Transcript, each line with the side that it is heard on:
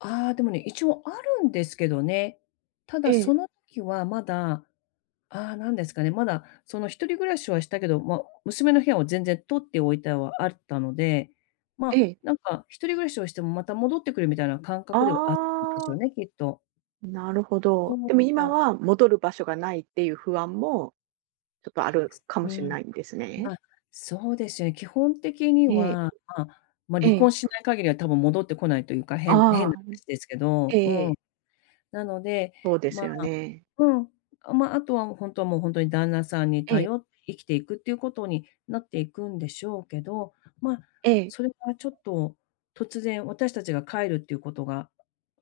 left: ああ、でもね、一応あるんですけどね。た
right: え
left: だそ
right: え。
left: のきはまだ、ああ、なんですかね、まだ、その、一人暮らしはしたけど、ま、娘の部屋を全然取っておいたはあったので、
right: え
left: ま、
right: え。
left: なんか一人暮らしをしてもまた戻ってくるみたいな感
right: あ
left: 覚ではあったんでしょ
right: あ。
left: うね、きっと。
right: なるほ
left: で
right: ど。
left: も
right: でも今
left: はい。
right: は戻る場所がないっていう不安もちょっとある
left: す
right: かも
left: う
right: しん
left: ん。
right: ないんですね？
left: ま、そうでしゅ、え、基本的に
right: ええ。
left: は、まあ、ま、
right: え
left: 離
right: え。
left: 婚しない限りは多分戻ってこないというか、
right: あ
left: 変
right: あ、
left: 変な
right: あ、うん、
left: 話ですけ
right: ええ
left: ど、う
right: え
left: ん。
right: え。
left: なので、
right: そうで
left: ま
right: すよ
left: あ
right: ね。
left: うん、あ、ま、あとはほんともう、ほんとに旦那さんに
right: ええ。
left: 頼って生きていくっていうことになっていくんでしょうけど、ま、
right: ええ。
left: それはちょっと、突然私たちが帰るっていうことが、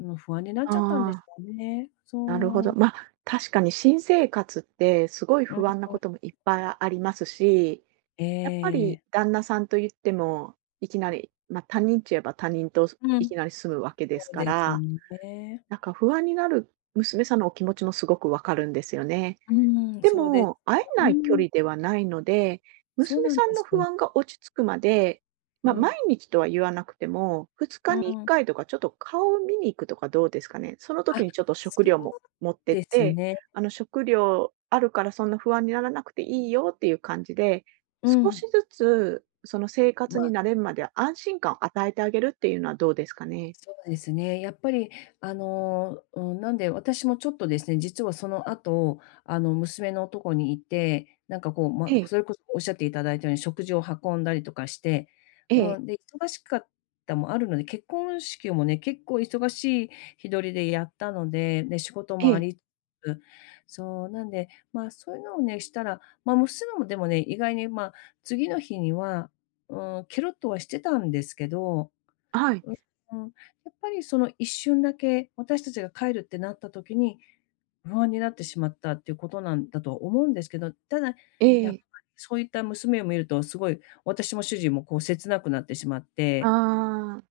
left: あの、不安になっ
right: あ
left: ちゃったんでし
right: あ。
left: ょうね。
right: なるほ
left: そ
right: ど。
left: う。
right: ま、確かに新生活って、すごい
left: うん、
right: 不安な
left: う
right: こ
left: ん。
right: ともいっぱいあありますし、
left: ええ
right: やっぱ
left: え
right: り
left: え。
right: 旦那さんといっても、いきなり、ま、他人っち言えば、他人と、そ
left: う
right: い
left: ん、
right: きなり住むわけです
left: そう
right: か
left: です
right: ら、
left: んで。
right: なんか不安になる娘さんのお気持ちもすごくわかるんですよね。
left: うーん、
right: で
left: そうで
right: も、会え
left: う
right: ない距
left: ーん。
right: 離ではないので、
left: そう
right: 娘
left: なん
right: さん
left: で
right: の
left: す、う
right: 不
left: ん。
right: 安が落ち着くまで、
left: う
right: ま、
left: ん。
right: 毎日とは言わなくてもふつ
left: う
right: か
left: ん
right: にいっ
left: うん。
right: かいとか、ちょっと顔を見に行くとかどうですかね？その
left: あ、
right: 時にちょっと
left: そ
right: 食
left: う
right: 料も持ってっ
left: です
right: て、
left: ね。
right: あの、食料あるからそんな不安にならなくていいよっていう感じで、
left: う
right: 少し
left: ん。
right: ずつ、その、生活に
left: ま。
right: 慣れんまでは安心感与えてあげるっていうのはどうですかね？
left: そうですね。やっぱり、あの、うん、なんで私もちょっとですね、実はその後、あの、娘のとこにいて、なんかこう、ま、
right: ええ。
left: それこそおっしゃっていただいたように食事を運んだりとかして、
right: え
left: う
right: え。
left: ん、で、忙しかったもあるので、結婚式もね、結構忙しい日取りでやったので、で、仕事
right: え
left: もあ
right: え。
left: り、つ、そう、なんで、ま、そういうのをね、したら、ま、娘もでもね、意外に、ま、次の日には、うーん、けろっとはしてたんですけど、
right: あ、はい。
left: う、うん、やっぱりその一瞬だけ、私たちが帰るってなった時に、不安になってしまったっていうことなんだと思うんですけど、ただ、
right: え
left: やっぱ、
right: え。
left: そういった娘を見ると、すごい、私も主人もこう切なくなってしまって。
right: ああ。